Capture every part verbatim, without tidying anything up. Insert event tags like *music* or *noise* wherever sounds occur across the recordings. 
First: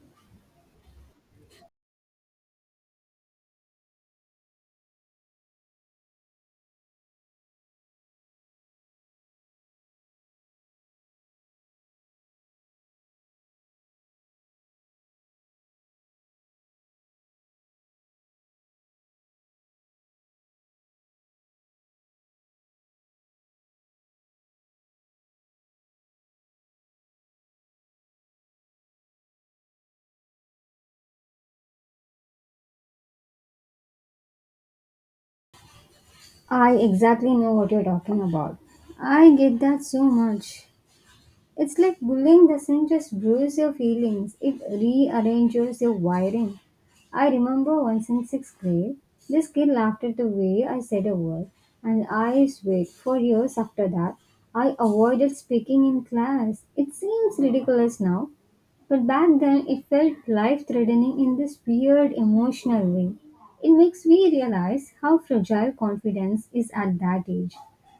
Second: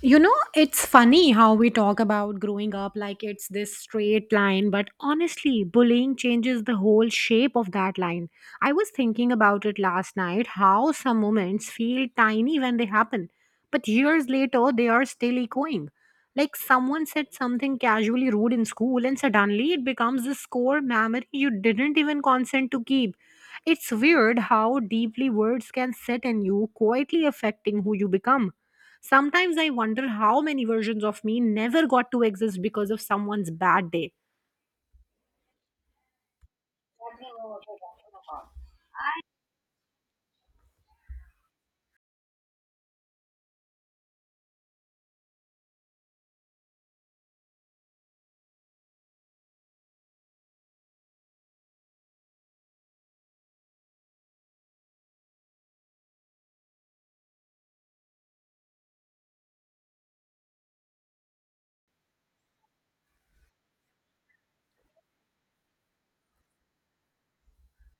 You know, it's funny how we talk about growing up like it's this straight line, but honestly, bullying changes the whole shape of that line. I was thinking about it last night how some moments feel tiny when they happen, but years later they are still echoing. Like someone said something casually rude in school, and suddenly it becomes this core memory you didn't even consent to keep. It's weird how deeply words can sit in you, quietly affecting who you become. Sometimes I wonder how many versions of me never got to exist because of someone's bad day. I exactly know what you're talking about. I get that so much. It's like bullying doesn't just bruise your feelings, it rearranges your wiring. I remember once in sixth grade, this kid laughed at the way I said a word, and I swear for years after that, I avoided speaking in class. It seems ridiculous now, but back then it felt life threatening in this weird emotional way. It makes me realize how fragile confidence is at that age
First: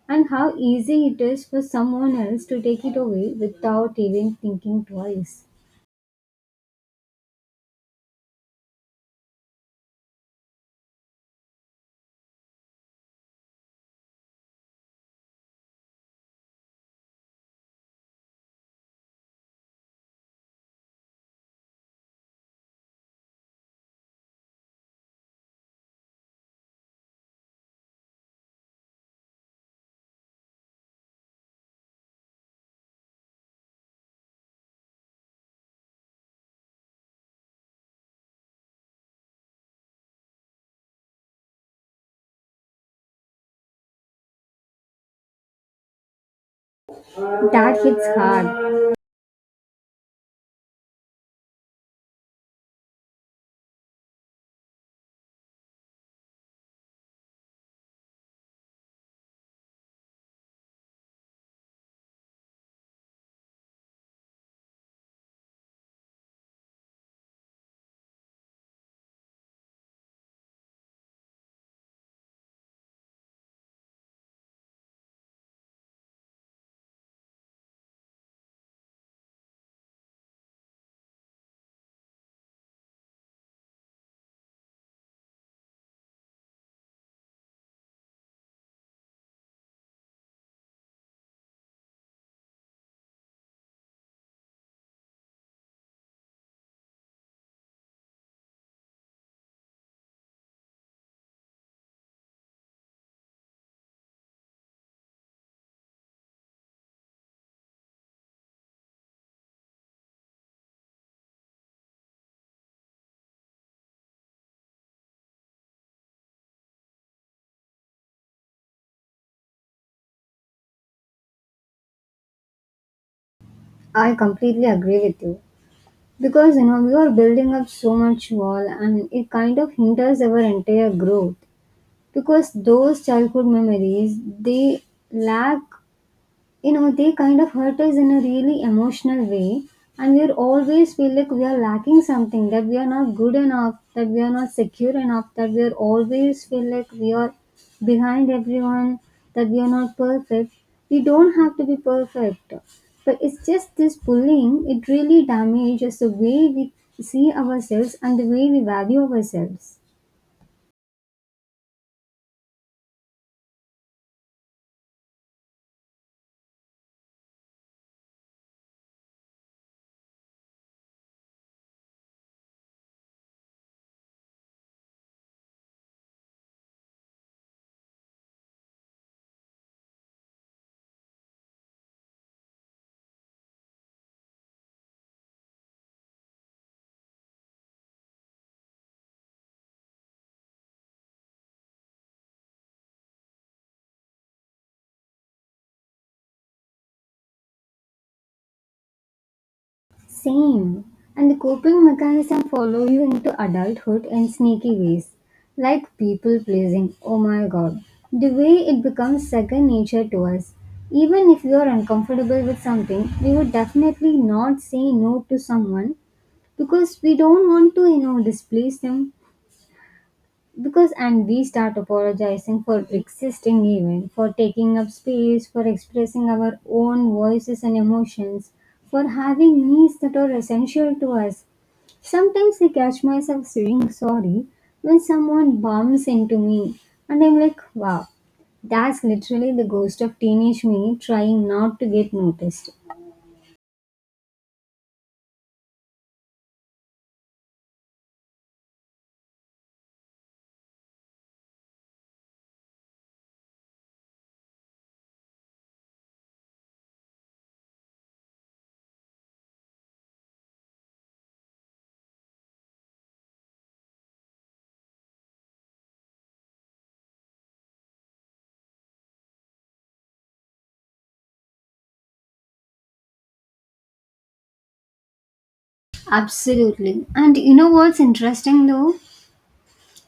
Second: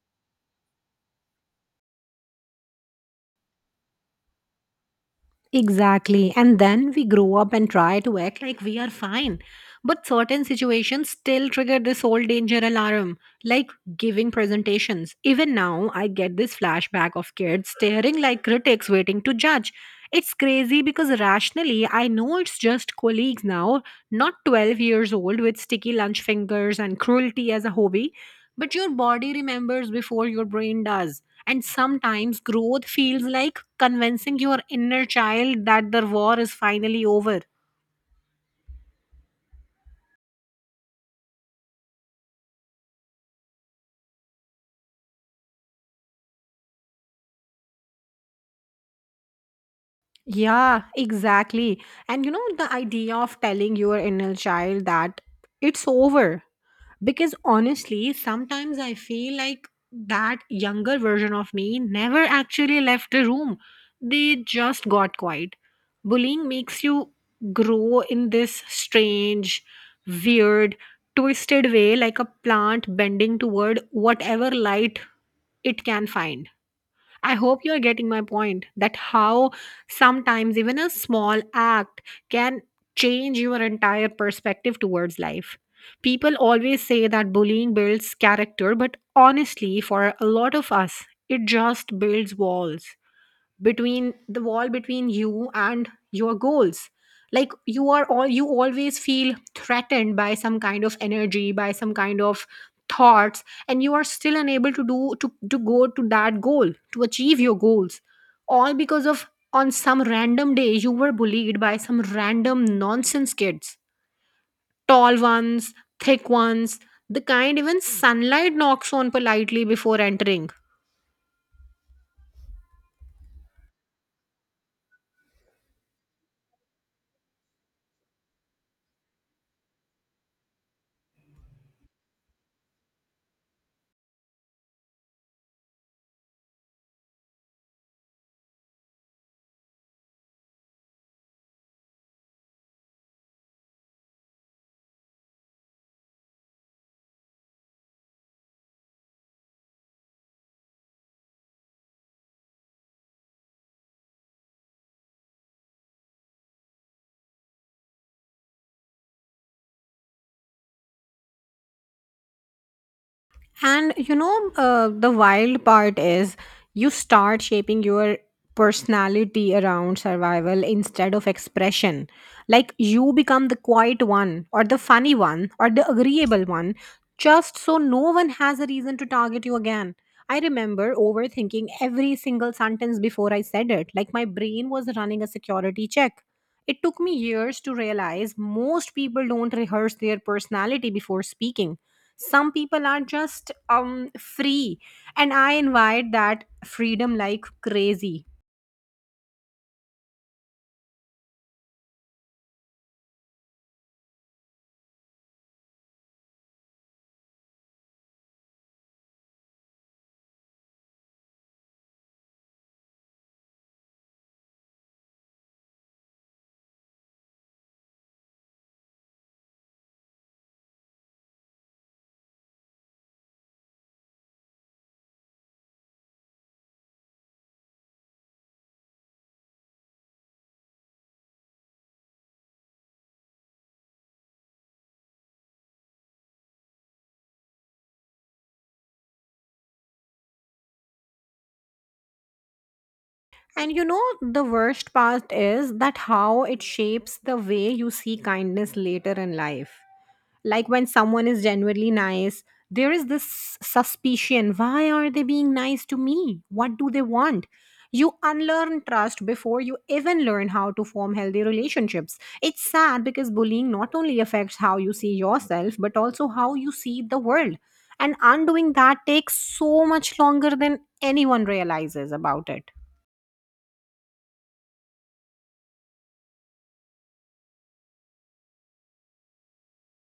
and how easy it is for someone else to take it away without even thinking twice. Exactly. And then we grow up and try to act like we are fine. But certain situations still trigger this old danger alarm, like giving presentations. Even now, I get this flashback of kids staring like critics waiting to judge. It's crazy because rationally, I know it's just colleagues now, not twelve years old with sticky lunch fingers and cruelty as a hobby. But your body remembers before your brain does. And sometimes growth feels like convincing your inner child that the war is finally over. That hits hard. Yeah, exactly. And you know, the idea of telling your inner child that it's over. Because honestly, sometimes I feel like that younger version of me never actually left the room. They just got quiet. Bullying makes you grow in this strange, weird, twisted way, like a plant bending toward whatever light it can find. I hope you're getting my point that how sometimes even a small act can change your entire perspective towards life. People always say that bullying builds character, but honestly, for a lot of us, it just builds walls between the wall between you and your goals, like you are all you always feel threatened by some kind of energy, by some kind of thoughts, and you are still unable to do to, to go to that goal, to achieve your goals, all because of on some random day you were bullied by some random nonsense kids, tall ones, thick ones, the kind even sunlight knocks on politely before entering. I completely agree with you. Because you know, we are building up so much wall and it kind of hinders our entire growth. Because those childhood memories, they lack, you know, they kind of hurt us in a really emotional way, and we always feel like we are lacking something, that we are not good enough, that we are not secure enough, that we are always feel like we are behind everyone, that we are not perfect. We don't have to be perfect, but it's just this bullying, it really damages the way we see ourselves and the way we value ourselves. And you know, uh, the wild part is you start shaping your personality around survival instead of expression. Like you become the quiet one, or the funny one, or the agreeable one, just so no one has a reason to target you again. I remember overthinking every single sentence before I said it. Like my brain was running a security check. It took me years to realize most people don't rehearse their personality before speaking. Some people are just um free, and I invite that freedom like crazy. Same. And the coping mechanism follow you into adulthood in sneaky ways, like people pleasing. Oh my god. The way it becomes second nature to us. Even if we are uncomfortable with something, we would definitely not say no to someone because we don't want to, you know, displease them. Because and we start apologizing for existing even, for taking up space, for expressing our own voices and emotions, for having needs that are essential to us. Sometimes I catch myself saying sorry when someone bumps into me and I'm like, wow, that's literally the ghost of teenage me trying not to get noticed. And you know, the worst part is that how it shapes the way you see kindness later in life. Like when someone is genuinely nice, there is this suspicion, why are they being nice to me? What do they want? You unlearn trust before you even learn how to form healthy relationships. It's sad because bullying not only affects how you see yourself, but also how you see the world. And undoing that takes so much longer than anyone realizes about it. Absolutely. And you know what's interesting though?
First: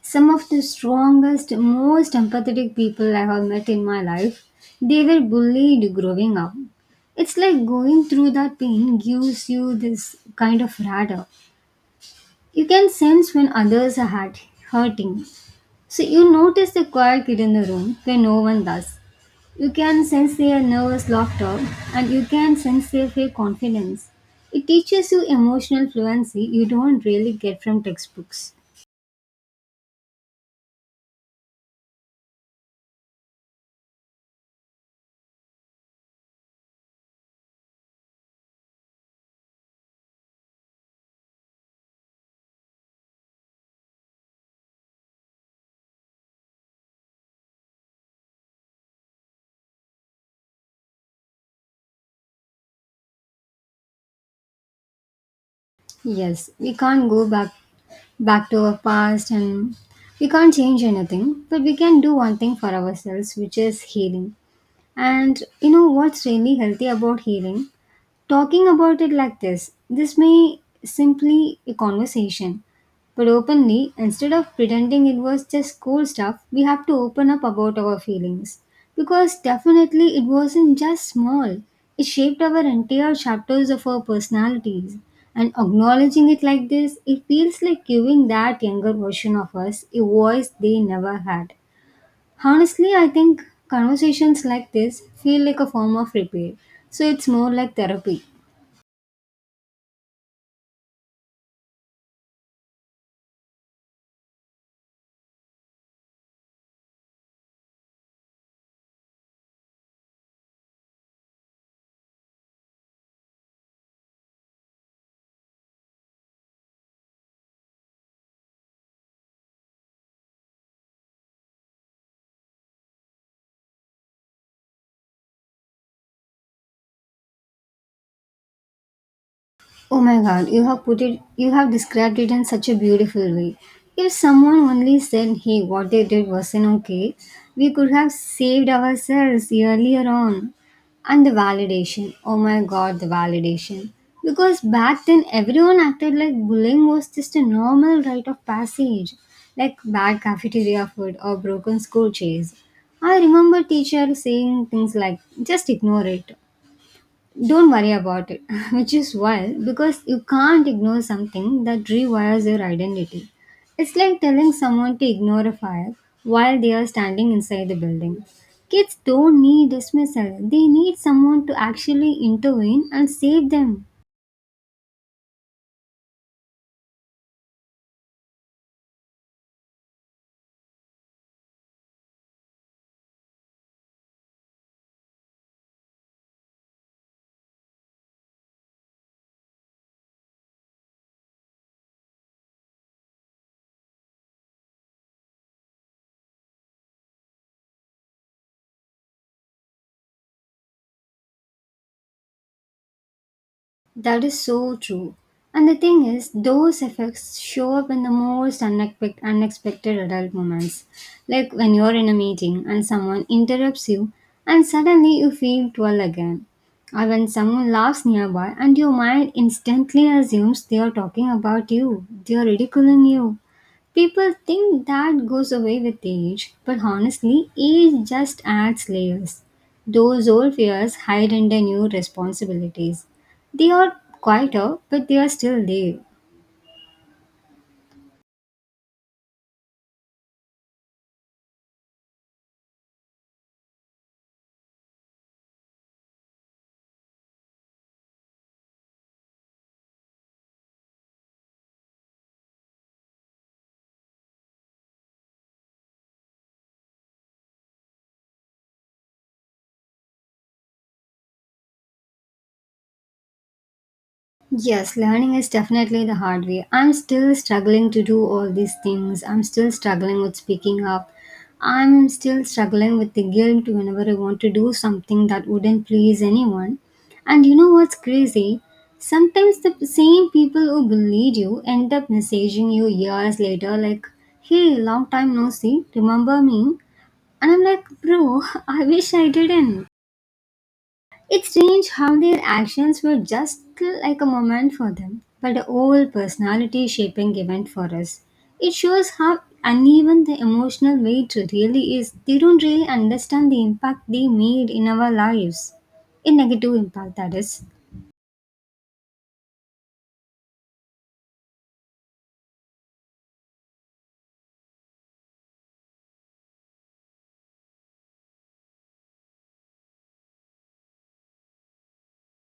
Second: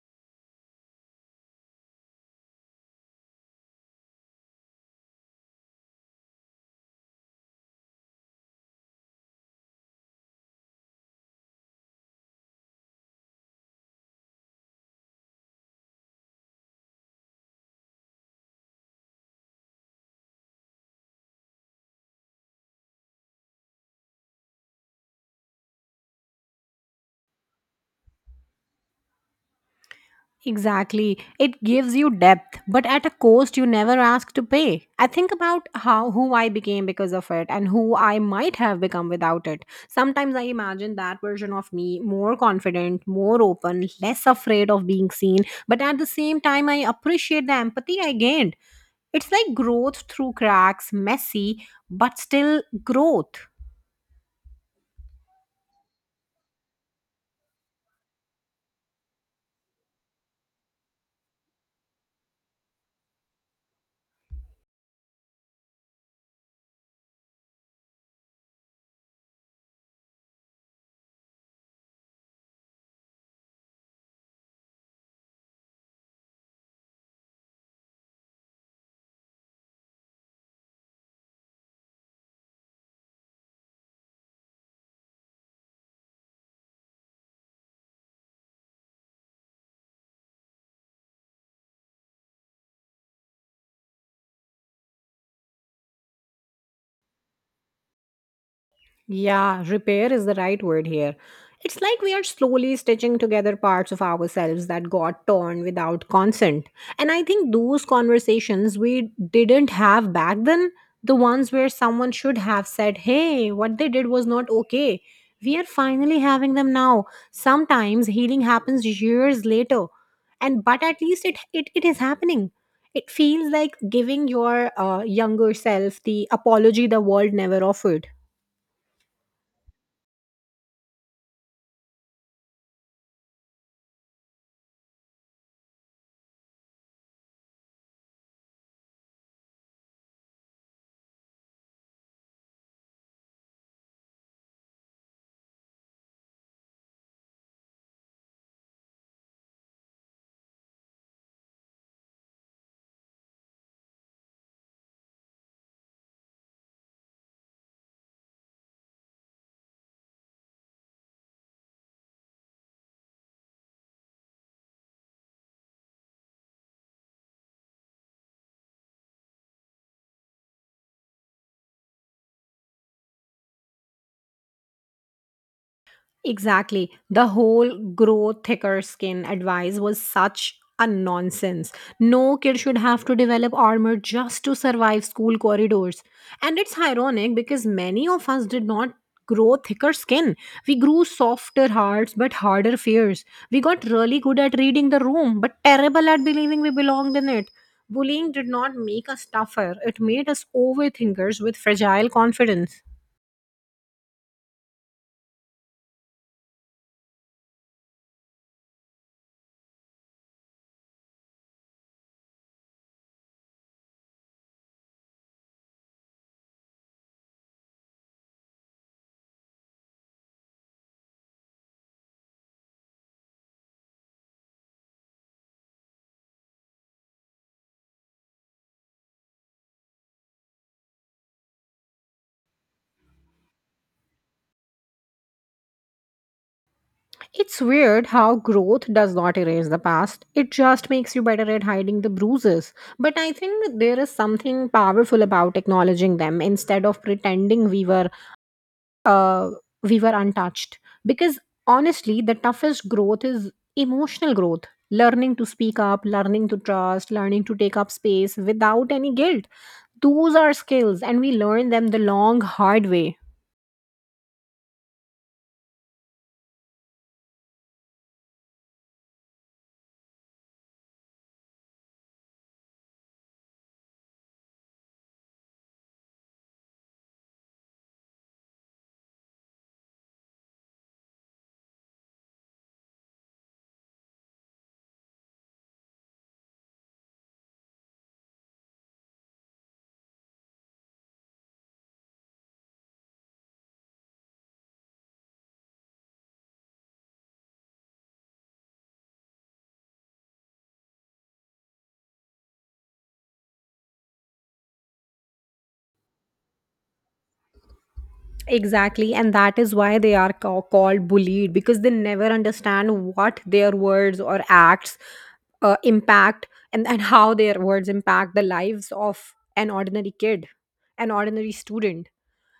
Some of the strongest, most empathetic people I have met in my life, they were bullied growing up. It's like going through that pain gives you this kind of radar. You can sense when others are hurt, hurting. So you notice the quiet kid in the room where no one does. You can sense their nervous laughter and you can sense their fake confidence. It teaches you emotional fluency you don't really get from textbooks. Exactly. It gives you depth, but at a cost you never ask to pay. I think about how who I became because of it and who I might have become without it. Sometimes I imagine that version of me more confident, more open, less afraid of being seen, but at the same time I appreciate the empathy I gained. It's like growth through cracks, messy, but still growth. Yes, we can't go back back to our past, and we can't change anything, but we can do one thing for ourselves, which is healing. And you know what's really healthy about healing? Talking about it like this, this may simply a conversation, but openly, instead of pretending it was just cool stuff, we have to open up about our feelings. Because definitely it wasn't just small, it shaped our entire chapters of our personalities. And acknowledging it like this, it feels like giving that younger version of us a voice they never had. Honestly, I think conversations like this feel like a form of repair, so it's more like therapy. Yeah, repair is the right word here. It's like we are slowly stitching together parts of ourselves that got torn without consent. And I think those conversations we didn't have back then, the ones where someone should have said, hey, what they did was not okay, we are finally having them now. Sometimes healing happens years later. And but at least it, it, it is happening. It feels like giving your uh, younger self the apology the world never offered. Oh my god, you have put it you have described it in such a beautiful way. If someone only said, hey, what they did wasn't okay, we could have saved ourselves earlier on. And the validation, oh my god, the validation. Because back then everyone acted like bullying was just a normal rite of passage, like bad cafeteria food or broken school chairs. I remember teacher saying things like, just ignore it, don't worry about it, *laughs* which is wild because you can't ignore something that rewires your identity. It's like telling someone to ignore a fire while they are standing inside the building. Kids don't need dismissal, they need someone to actually intervene and save them. Exactly. The whole grow thicker skin advice was such a nonsense. No kid should have to develop armor just to survive school corridors. And it's ironic because many of us did not grow thicker skin. We grew softer hearts but harder fears. We got really good at reading the room but terrible at believing we belonged in it. Bullying did not make us tougher, it made us overthinkers with fragile confidence. That is so true. And the thing is, those effects show up in the most unexpect- unexpected adult moments. Like when you're in a meeting and someone interrupts you, and suddenly you feel twirl again. Or when someone laughs nearby, and your mind instantly assumes they are talking about you, they are ridiculing you. People think that goes away with age, but honestly, age just adds layers. Those old fears hide under new responsibilities. They are quieter, but they are still there. It's weird how growth does not erase the past. It just makes you better at hiding the bruises. But I think there is something powerful about acknowledging them instead of pretending we were uh, we were untouched. Because honestly, the toughest growth is emotional growth. Learning to speak up, learning to trust, learning to take up space without any guilt. Those are skills, and we learn them the long, hard way. Yes, learning is definitely the hard way. I'm still struggling to do all these things. I'm still struggling with speaking up. I'm still struggling with the guilt whenever I want to do something that wouldn't please anyone. And you know what's crazy? Sometimes the same people who bullied you end up messaging you years later, like, hey, long time no see, remember me? And I'm like, bro, *laughs* I wish I didn't. It's strange how their actions were just like a moment for them, but a whole personality shaping event for us. It shows how uneven the emotional weight really is. They don't really understand the impact they made in our lives. A negative impact, that is. Exactly, and that is why they are ca- called bullied because they never understand what their words or acts uh, impact, and, and how their words impact the lives of an ordinary kid, an ordinary student.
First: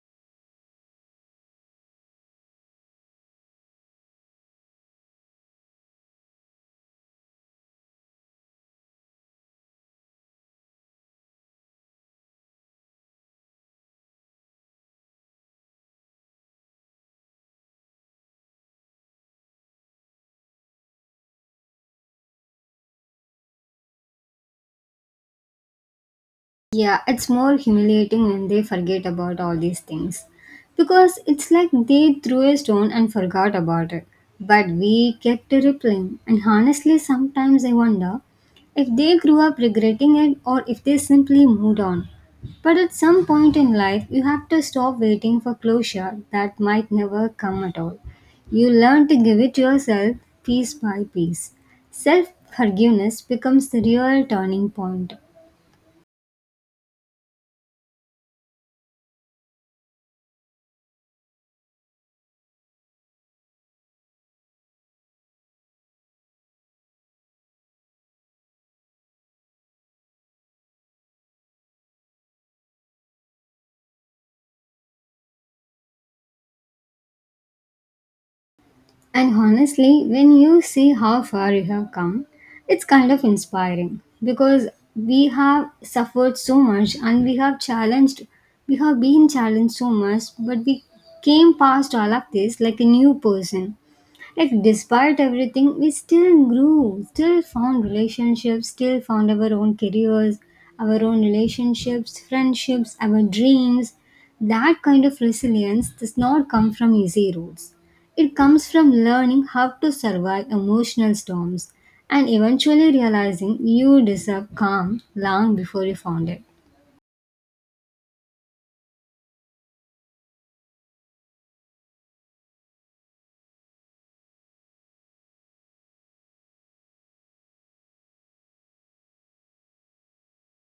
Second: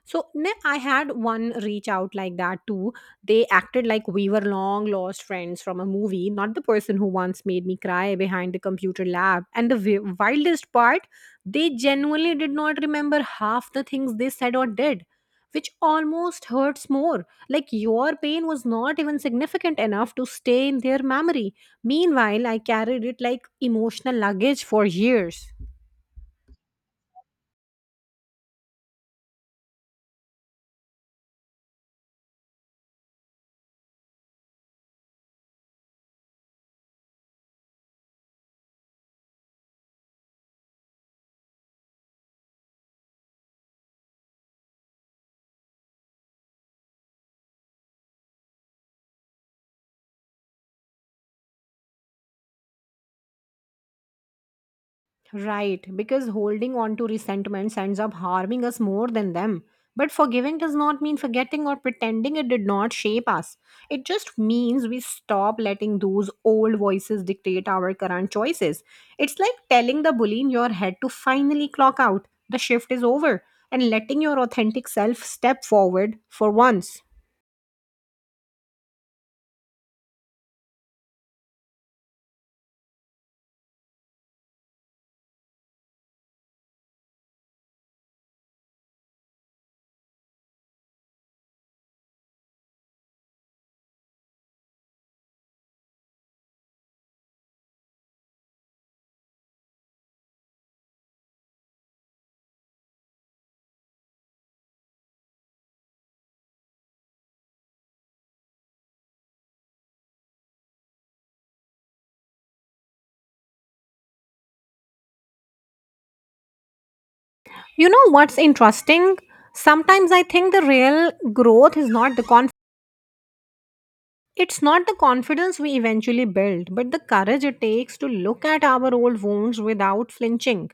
So ne- I had one reach out like that too. They acted like we were long lost friends from a movie, not the person who once made me cry behind the computer lab. And the wi- wildest part, they genuinely did not remember half the things they said or did, which almost hurts more. Like your pain was not even significant enough to stay in their memory. Meanwhile, I carried it like emotional luggage for years. Yeah, it's more humiliating when they forget about all these things. Because it's like they threw a stone and forgot about it. But we kept replying. And honestly, sometimes I wonder if they grew up regretting it or if they simply moved on. But at some point in life, you have to stop waiting for closure that might never come at all. You learn to give it yourself piece by piece. Self forgiveness becomes the real turning point. Right, because holding on to resentments ends up harming us more than them. But forgiving does not mean forgetting or pretending it did not shape us. It just means we stop letting those old voices dictate our current choices. It's like telling the bully in your head to finally clock out. The shift is over. And letting your authentic self step forward for once. And honestly, when you see how far you have come, it's kind of inspiring because we have suffered so much, and we have challenged, we have been challenged so much, but we came past all of this like a new person, like despite everything we still grew, still found relationships, still found our own careers, our own relationships, friendships, our dreams. That kind of resilience does not come from easy routes. It comes from learning how to survive emotional storms, and eventually realizing you deserve calm long before you found it. You know what's interesting? Sometimes I think the real growth is not the, it's not the confidence we eventually build, but the courage it takes to look at our old wounds without flinching.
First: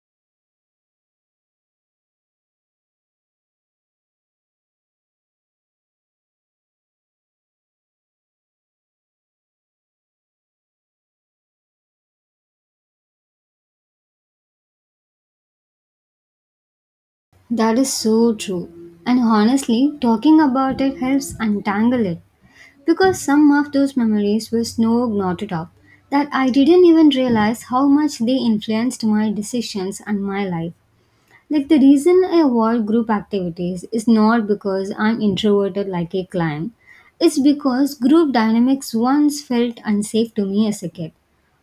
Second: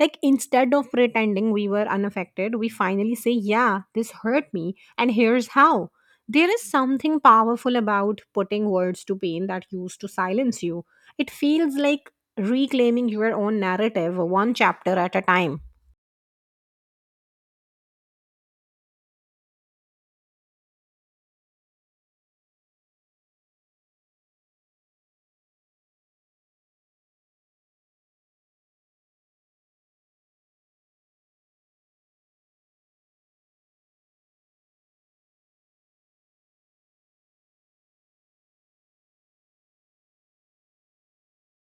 Like, instead of pretending we were unaffected, we finally say, yeah, this hurt me, and here's how. There is something powerful about putting words to pain that used to silence you. It feels like reclaiming your own narrative one chapter at a time. That is so true. And honestly, talking about it helps untangle it. Because some of those memories were so knotted up that I didn't even realize how much they influenced my decisions and my life. Like the reason I avoid group activities is not because I'm introverted like a clam. It's because group dynamics once felt unsafe to me as a kid,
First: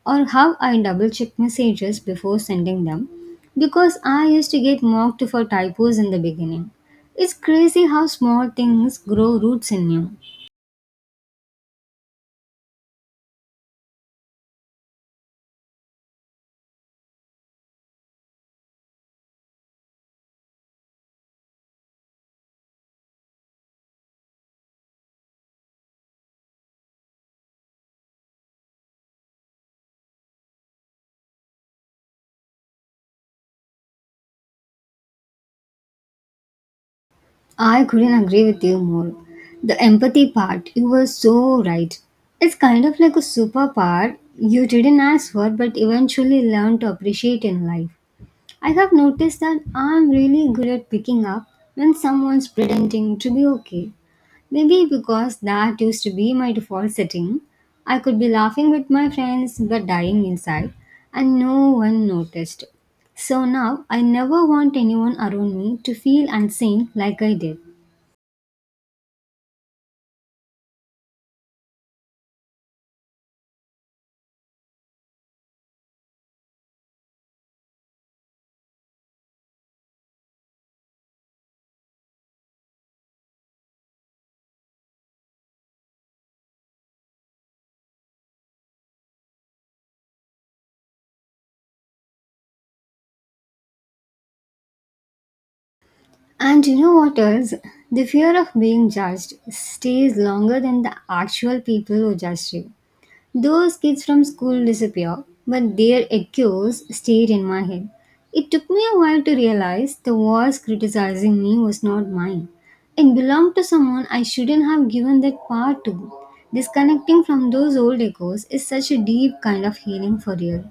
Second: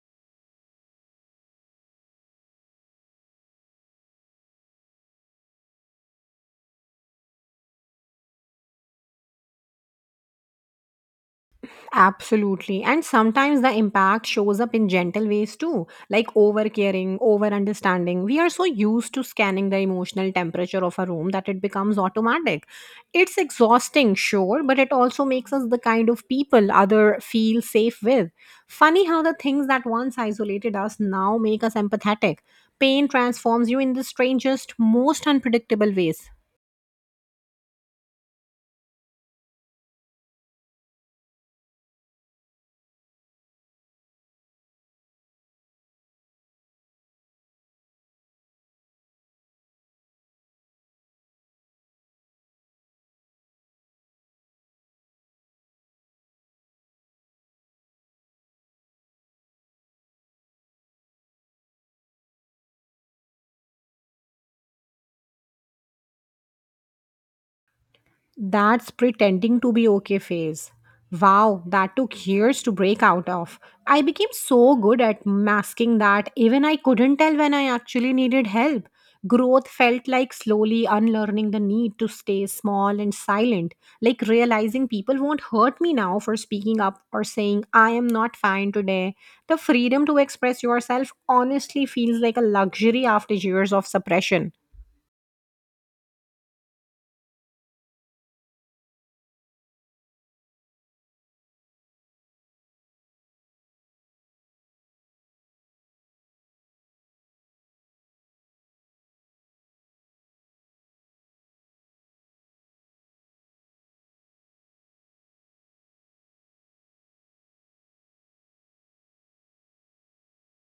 or how I double check messages before sending them because I used to get mocked for typos in the beginning. It's crazy how small things grow roots in you. Absolutely. And sometimes the impact shows up in gentle ways too, like over caring, over understanding. We are so used to scanning the emotional temperature of a room that it becomes automatic. It's exhausting, sure, but it also makes us the kind of people other feel safe with. Funny how the things that once isolated us now make us empathetic. Pain transforms you in the strangest, most unpredictable ways. I couldn't agree with you more. The empathy part, you were so right. It's kind of like a superpower you didn't ask for but eventually learned to appreciate in life. I have noticed that I'm really good at picking up when someone's pretending to be okay. Maybe because that used to be my default setting. I could be laughing with my friends but dying inside, and no one noticed. So now I never want anyone around me to feel unseen like I did. That's pretending to be okay phase. Wow, that took years to break out of. I became so good at masking that even I couldn't tell when I actually needed help. Growth felt like slowly unlearning the need to stay small and silent, like realizing people won't hurt me now for speaking up or saying, I am not fine today. The freedom to express yourself honestly feels like a luxury after years of suppression. And you know what else? The fear of being judged stays longer than the actual people who judged you. Those kids from school disappear, but their echoes stayed in my head. It took me a while to realize the voice criticizing me was not mine. It belonged to someone I shouldn't have given that power to. Disconnecting from those old echoes is such a deep kind of healing for real.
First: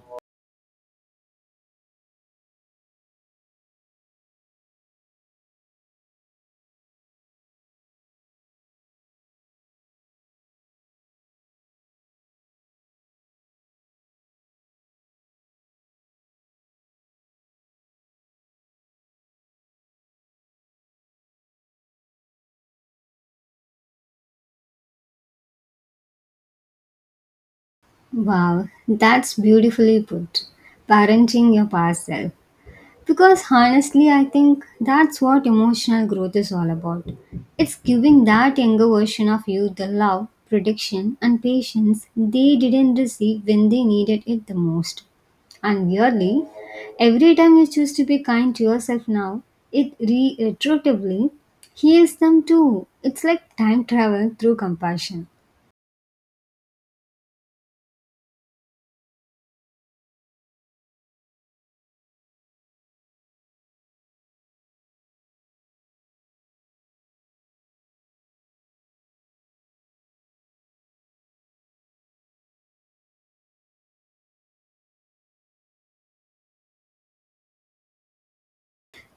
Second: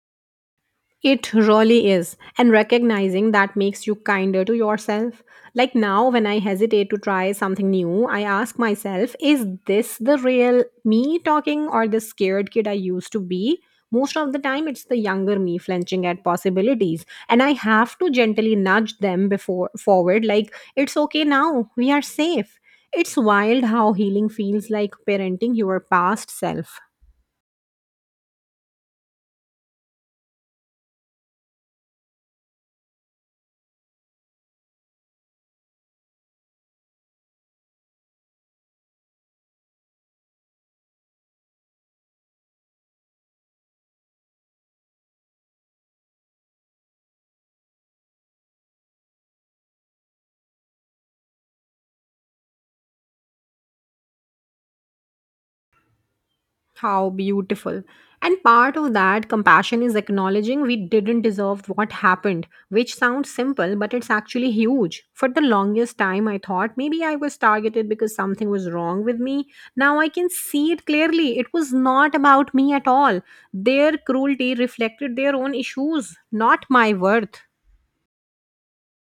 It really is. And recognizing that makes you kinder to yourself. Like now, when I hesitate to try something new, I ask myself, is this the real me talking or the scared kid I used to be? Most of the time, it's the younger me flinching at possibilities. And I have to gently nudge them before forward, like, it's okay now, we are safe. It's wild how healing feels like parenting your past self. Wow, that's beautifully put. Parenting your past self. Because honestly, I think that's what emotional growth is all about. It's giving that younger version of you the love, protection, and patience they didn't receive when they needed it the most. And weirdly, every time you choose to be kind to yourself now, it retroactively heals them too. It's like time travel through compassion. How beautiful. And part of that compassion is acknowledging we didn't deserve what happened, which sounds simple, but it's actually huge. For the longest time, I thought maybe I was targeted because something was wrong with me. Now I can see it clearly. It was not about me at all. Their cruelty reflected their own issues, not my worth.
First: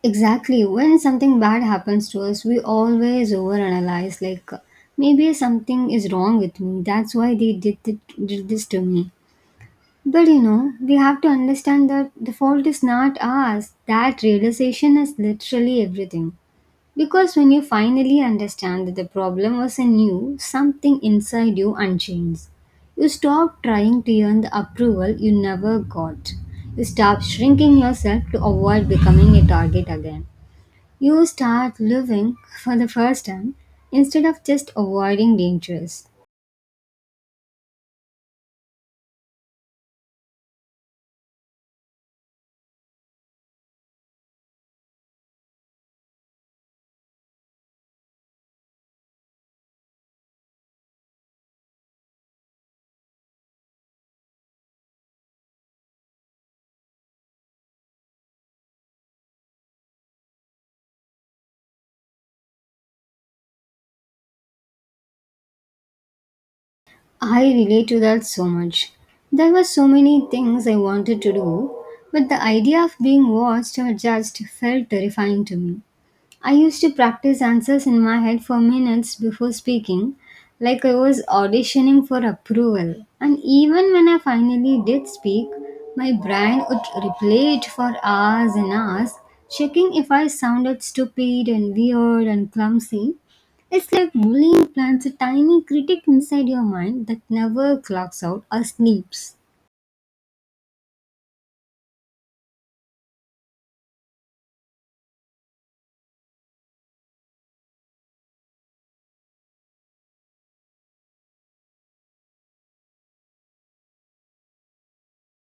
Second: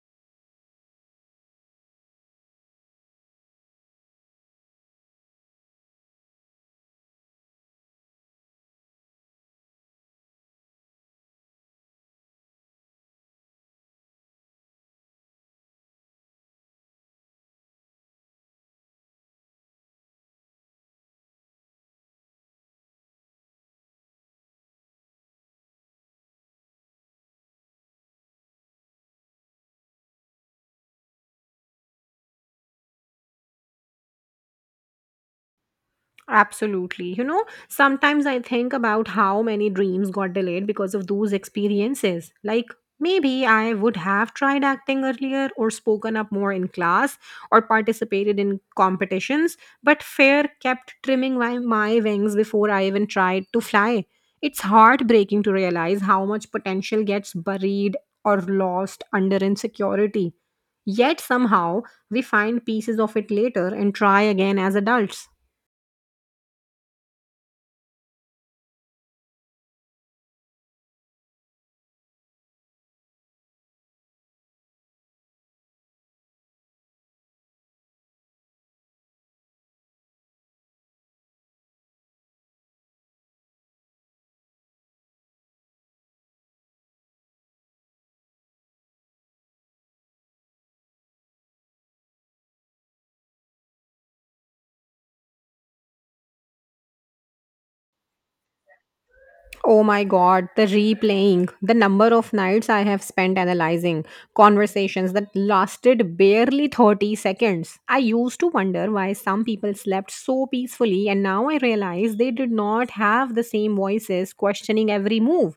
Exactly. When something bad happens to us, we always overanalyze, like uh, maybe something is wrong with me. That's why they did, th- did this to me. But you know, we have to understand that the fault is not ours. That realization is literally everything. Because when you finally understand that the problem was in you, something inside you unchains. You stop trying to earn the approval you never got. You stop shrinking yourself to avoid becoming a target again. You start living, for the first time, instead of just avoiding dangers. Absolutely. You know, sometimes I think about how many dreams got delayed because of those experiences. Like, maybe I would have tried acting earlier or spoken up more in class or participated in competitions, but fear kept trimming my, my wings before I even tried to fly. It's heartbreaking to realize how much potential gets buried or lost under insecurity. Yet somehow we find pieces of it later and try again as adults. I relate to that so much. There were so many things I wanted to do, but the idea of being watched or judged felt terrifying to me. I used to practice answers in my head for minutes before speaking, like I was auditioning for approval. And even when I finally did speak, my brain would replay it for hours and hours, checking if I sounded stupid and weird and clumsy. It's like bullying plants a tiny critic inside your mind that never clocks out or sleeps. Oh my god, the replaying, the number of nights I have spent analyzing conversations that lasted barely thirty seconds. I used to wonder why some people slept so peacefully, and now I realize they did not have the same voices questioning every move.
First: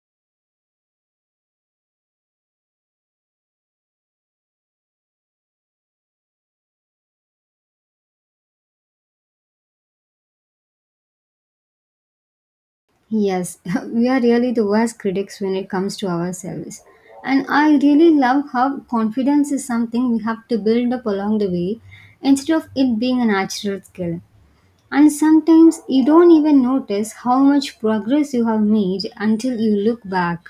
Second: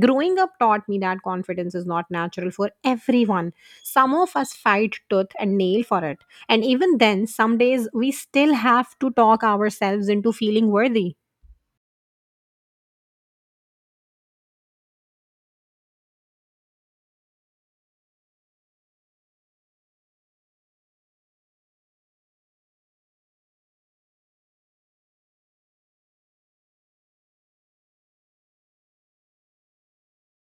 Growing up taught me that confidence is not natural for everyone. Some of us fight tooth and nail for it, and even then, some days we still have to talk ourselves into feeling worthy. Yes, *laughs* we are really the worst critics when it comes to ourselves. And I really love how confidence is something we have to build up along the way instead of it being a natural skill. And sometimes you don't even notice how much progress you have made until you look back.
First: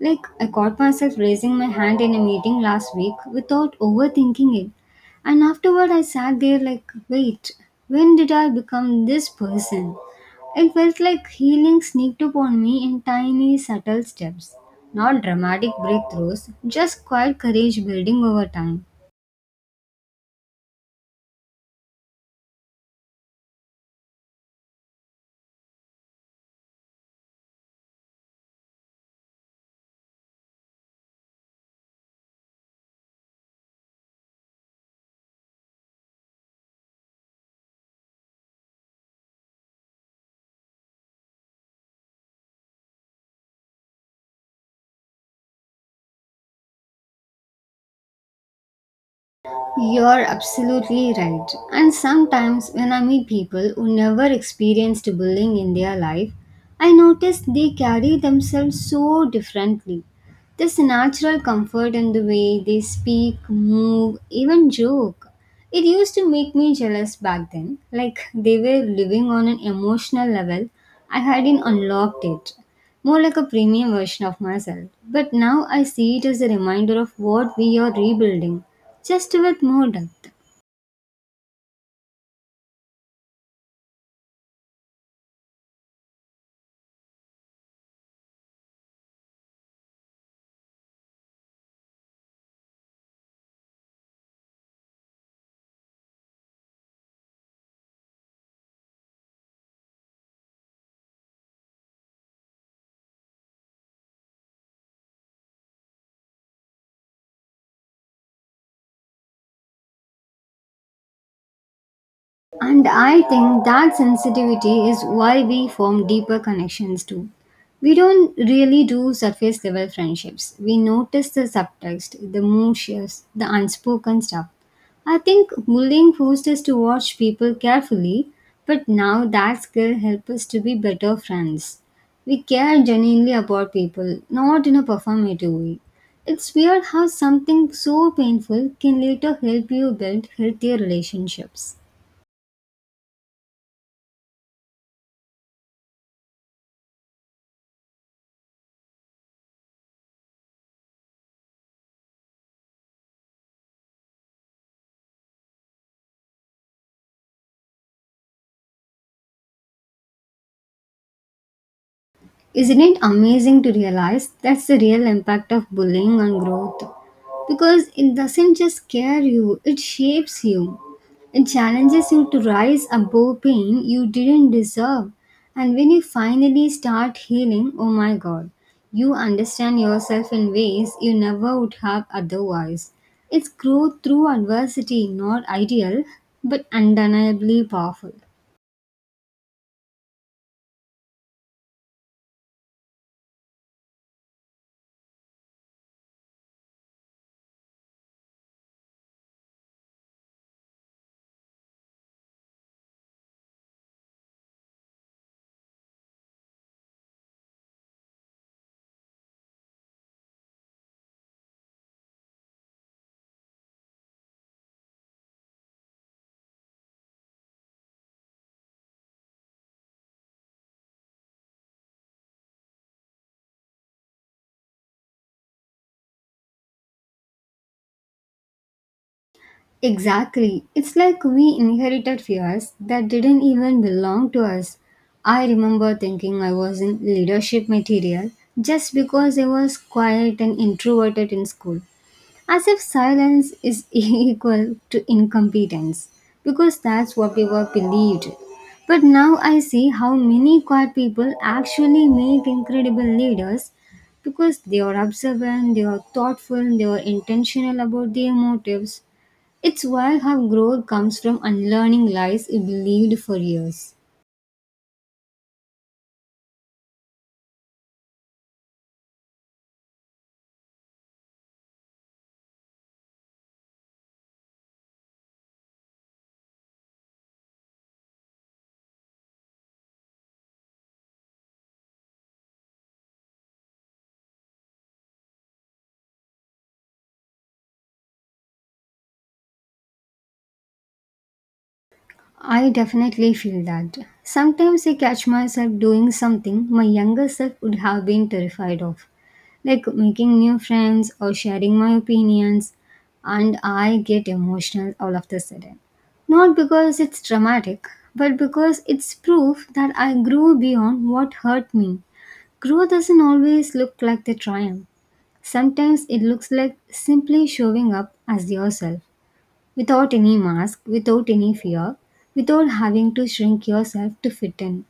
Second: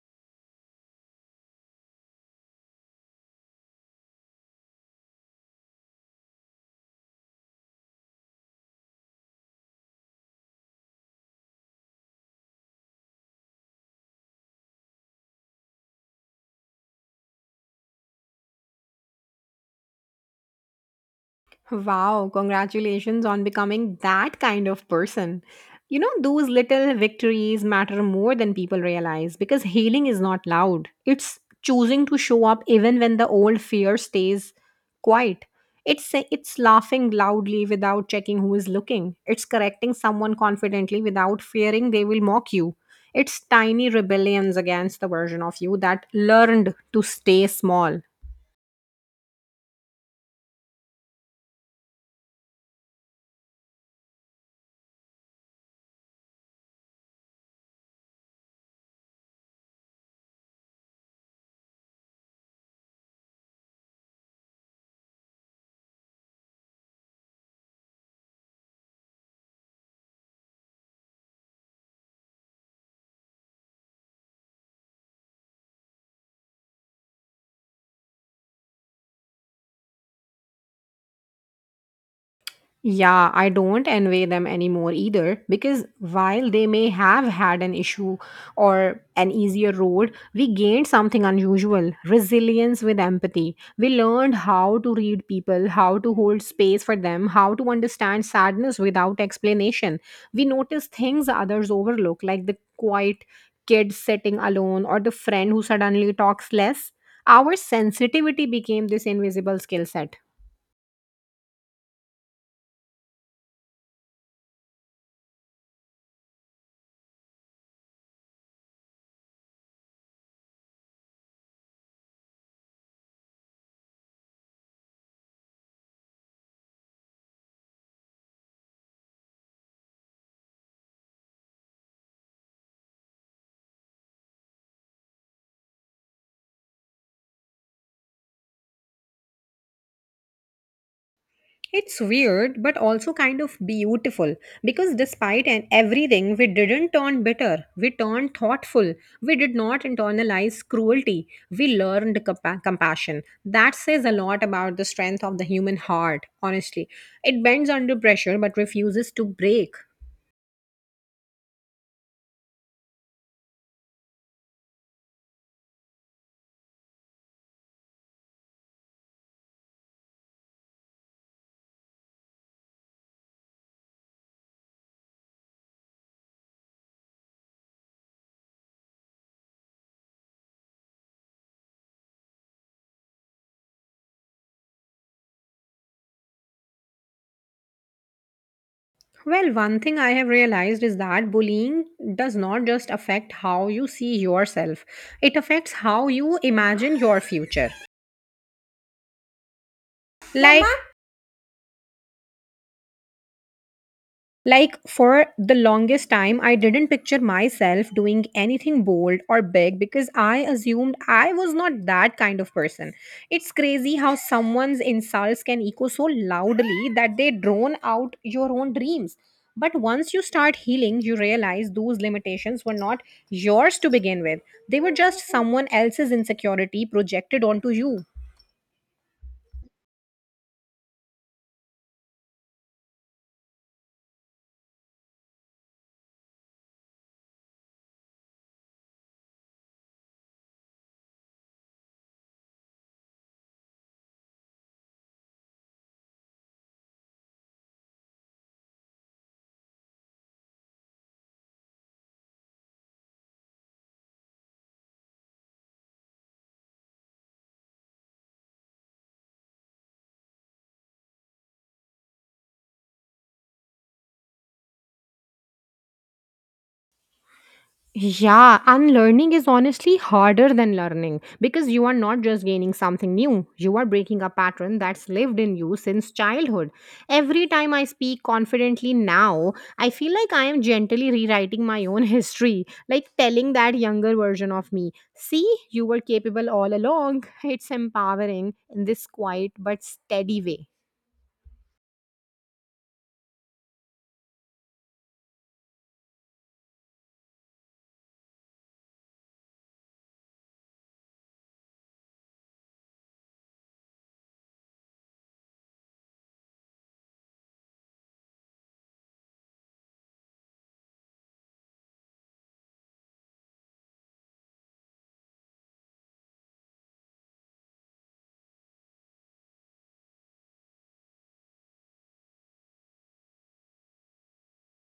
Like, I caught myself raising my hand in a meeting last week without overthinking it. And afterward, I sat there like, wait, when did I become this person? It felt like healing sneaked upon me in tiny, subtle steps. Not dramatic breakthroughs, just quiet courage building over time. Wow, congratulations on becoming that kind of person. You know, those little victories matter more than people realize because healing is not loud. It's choosing to show up even when the old fear stays quiet. It's sa- it's laughing loudly without checking who is looking. It's correcting someone confidently without fearing they will mock you. It's tiny rebellions against the version of you that learned to stay small. You're absolutely right. And sometimes when I meet people who never experienced bullying in their life, I notice they carry themselves so differently. This natural comfort in the way they speak, move, even joke. It used to make me jealous back then, like they were living on an emotional level I hadn't unlocked, it more like a premium version of myself. But now I see it as a reminder of what we are rebuilding, just with more depth. Yeah, I don't envy them anymore either because while they may have had an issue or an easier road, we gained something unusual resilience with empathy. We learned how to read people, how to hold space for them, how to understand sadness without explanation. We noticed things others overlook, like the quiet kid sitting alone or the friend who suddenly talks less. Our sensitivity became this invisible skill set. And I think that sensitivity is why we form deeper connections too. We don't really do surface level friendships. We notice the subtext, the mood shifts, the unspoken stuff. I think bullying forced us to watch people carefully, but now that skill helps us to be better friends. We care genuinely about people, not in a performative way. It's weird how something so painful can later help you build healthier relationships. It's weird, but also kind of beautiful because despite and everything, we didn't turn bitter. We turned thoughtful. We did not internalize cruelty. We learned compa- compassion. That says a lot about the strength of the human heart. Honestly, it bends under pressure but refuses to break. Isn't it amazing to realize that's the real impact of bullying on growth? Because it doesn't just scare you, it shapes you. It challenges you to rise above pain you didn't deserve. And when you finally start healing, oh my god, you understand yourself in ways you never would have otherwise. It's growth through adversity, not ideal, but undeniably powerful. Well, one thing I have realized is that bullying does not just affect how you see yourself, it affects how you imagine your future. Mama, like, Mama? Like, for the longest time, I didn't picture myself doing anything bold or big because I assumed I was not that kind of person. It's crazy how someone's insults can echo so loudly that they drone out your own dreams. But once you start healing, you realize those limitations were not yours to begin with, they were just someone else's insecurity projected onto you. Exactly. It's like we inherited fears that didn't even belong to us. I remember thinking I wasn't leadership material just because I was quiet and introverted in school. As if silence is *laughs* equal to incompetence, because that's what we were believed. But now I see how many quiet people actually make incredible leaders because they are observant, they are thoughtful, they are intentional about their motives. It's wild how growth comes from unlearning lies you believed for years. Yeah, unlearning is honestly harder than learning because you are not just gaining something new, you are breaking a pattern that's lived in you since childhood. Every time I speak confidently now, I feel like I am gently rewriting my own *laughs* history, like telling that younger version of me, see, you were capable all along. It's empowering in this quiet but steady way. I definitely feel that. Sometimes I catch myself doing something my younger self would have been terrified of, like making new friends or sharing my opinions, and I get emotional all of a sudden. Not because it's dramatic, but because it's proof that I grew beyond what hurt me. Growth doesn't always look like the triumph. Sometimes it looks like simply showing up as yourself, without any mask, without any fear, without having to shrink yourself to fit in.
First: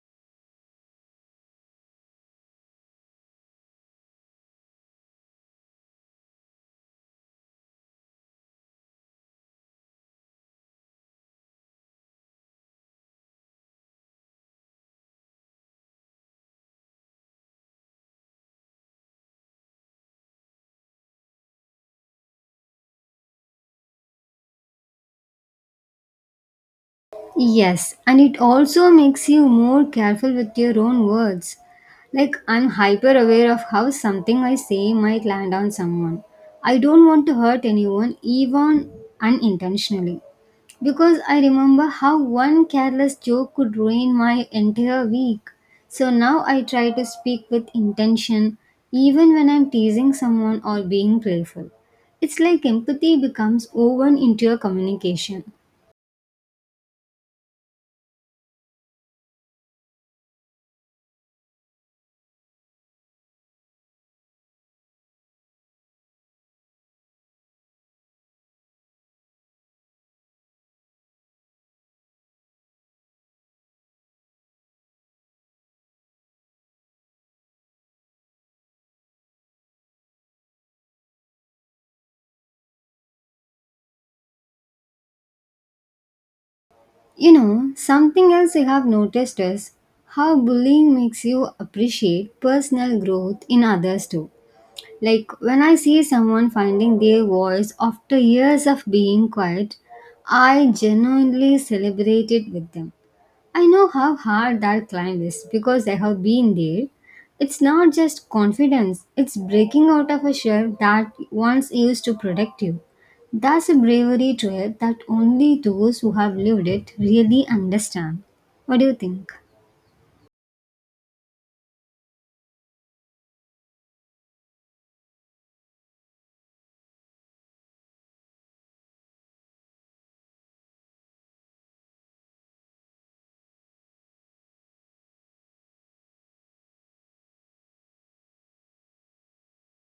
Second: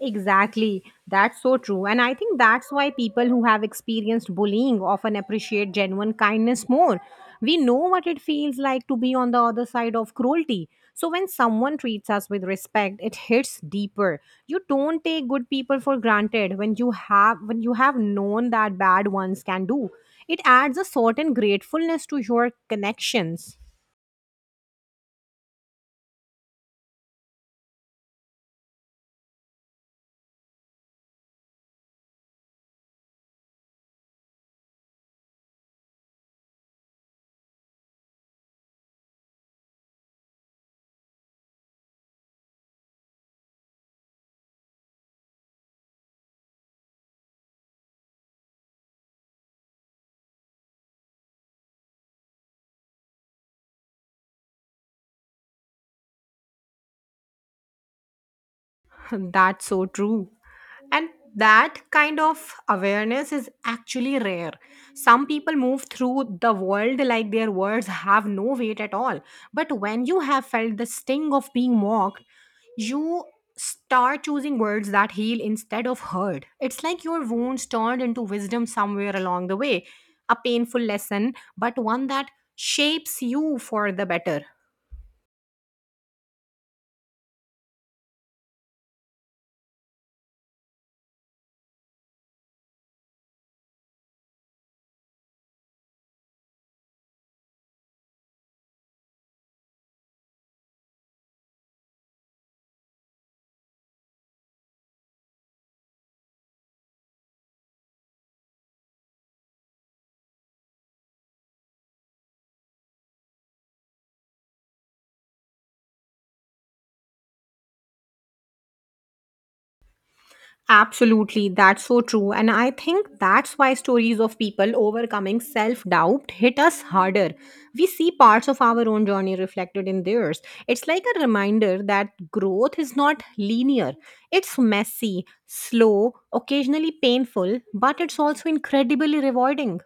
Exactly. That's so true. And I think that's why people who have experienced bullying often appreciate genuine kindness more. We know what it feels like to be on the other side of cruelty. So when someone treats us with respect, it hits deeper. You don't take good people for granted when you have when you have known that bad ones can do. It adds a certain gratefulness to your connections. Yes, and it also makes you more careful with your own words. Like, I'm hyper aware of how something I say might land on someone. I don't want to hurt anyone, even unintentionally. Because I remember how one careless joke could ruin my entire week. So now I try to speak with intention even when I'm teasing someone or being playful. It's like empathy becomes woven into your communication. *laughs* That's so true. And that kind of awareness is actually rare. Some people move through the world like their words have no weight at all. But when you have felt the sting of being mocked, you start choosing words that heal instead of hurt. It's like your wounds turned into wisdom somewhere along the way, a painful lesson, but one that shapes you for the better. You know, something else I have noticed is how bullying makes you appreciate personal growth in others too. Like when I see someone finding their voice after years of being quiet, I genuinely celebrate it with them. I know how hard that climb is because I have been there. It's not just confidence, it's breaking out of a shell that once used to protect you. That's a bravery trait that only those who have lived it really understand. What do you think? Absolutely, that's so true. And I think that's why stories of people overcoming self doubt hit us harder. We see parts of our own journey reflected in theirs. It's like a reminder that growth is not linear, it's messy, slow, occasionally painful, but it's also incredibly rewarding.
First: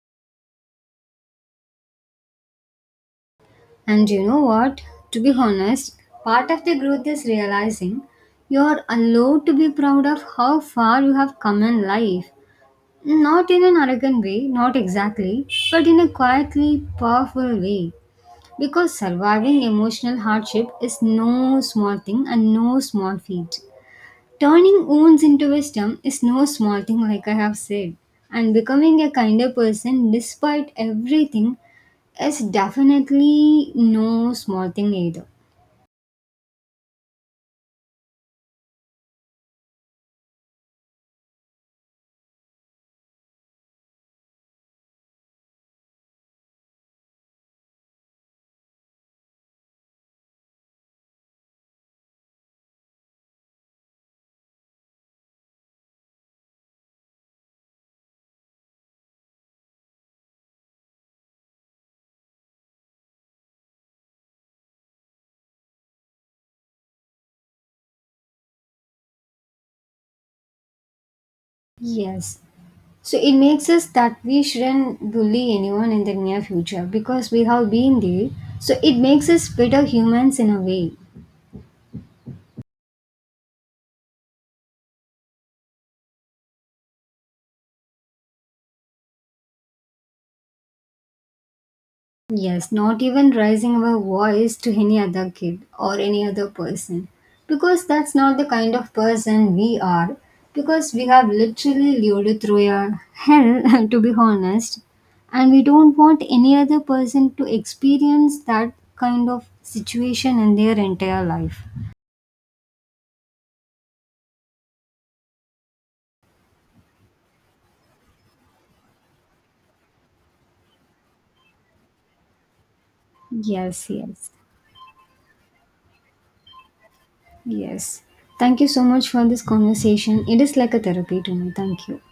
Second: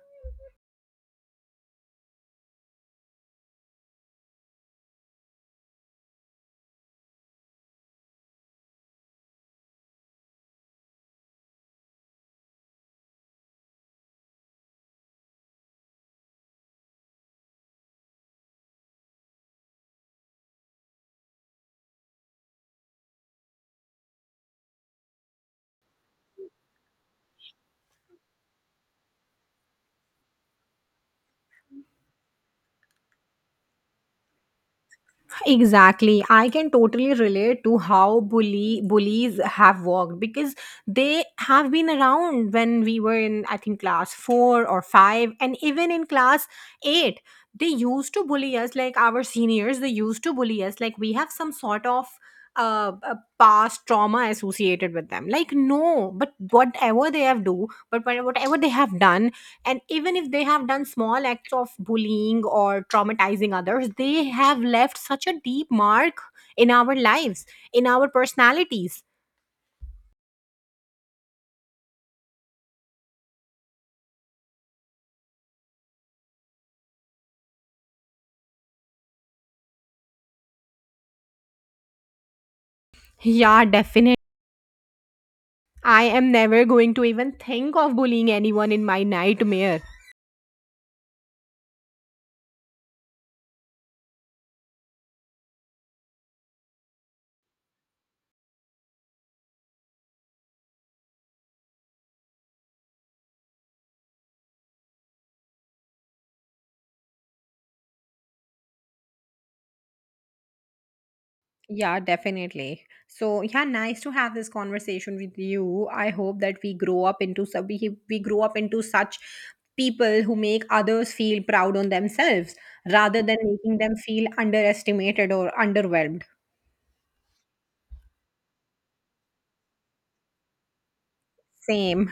And you know what? To be honest, part of the growth is realizing you're allowed to be proud of how far you have come in life. Not in an arrogant way, not exactly, but in a quietly powerful way. Because surviving emotional hardship is no small thing and no small feat. Turning wounds into wisdom is no small thing, like I have said, and becoming a kinder person despite everything is definitely no small thing either. Exactly. I can totally relate to how bully bullies have worked because they have been around when we were in, I think, class four or five, and even in class eight they used to bully us, like our seniors they used to bully us, like we have some sort of uh, uh, past trauma associated with them, like, no, but whatever they have do but whatever they have done. And even if they have done small acts of bullying or traumatizing others, they have left such a deep mark in our lives, in our personalities. Yes. So it makes us that we shouldn't bully anyone in the near future because we have been there. So it makes us better humans in a way. Yeah, definitely, I am never going to even think of bullying anyone in my nightmare. Yes, not even raising our voice to any other kid or any other person. Because that's not the kind of person we are. Because we have literally lived through a hell, *laughs* to be honest. And we don't want any other person to experience that kind of situation in their entire life. Yeah, definitely. So yeah, nice to have this conversation with you. I hope that we grow up into so we, we grow up into such people who make others feel proud on themselves rather than making Yes, them feel yes, underestimated or underwhelmed. yes. Thank you so much for this conversation. It is like a therapy to me. Thank you. Same.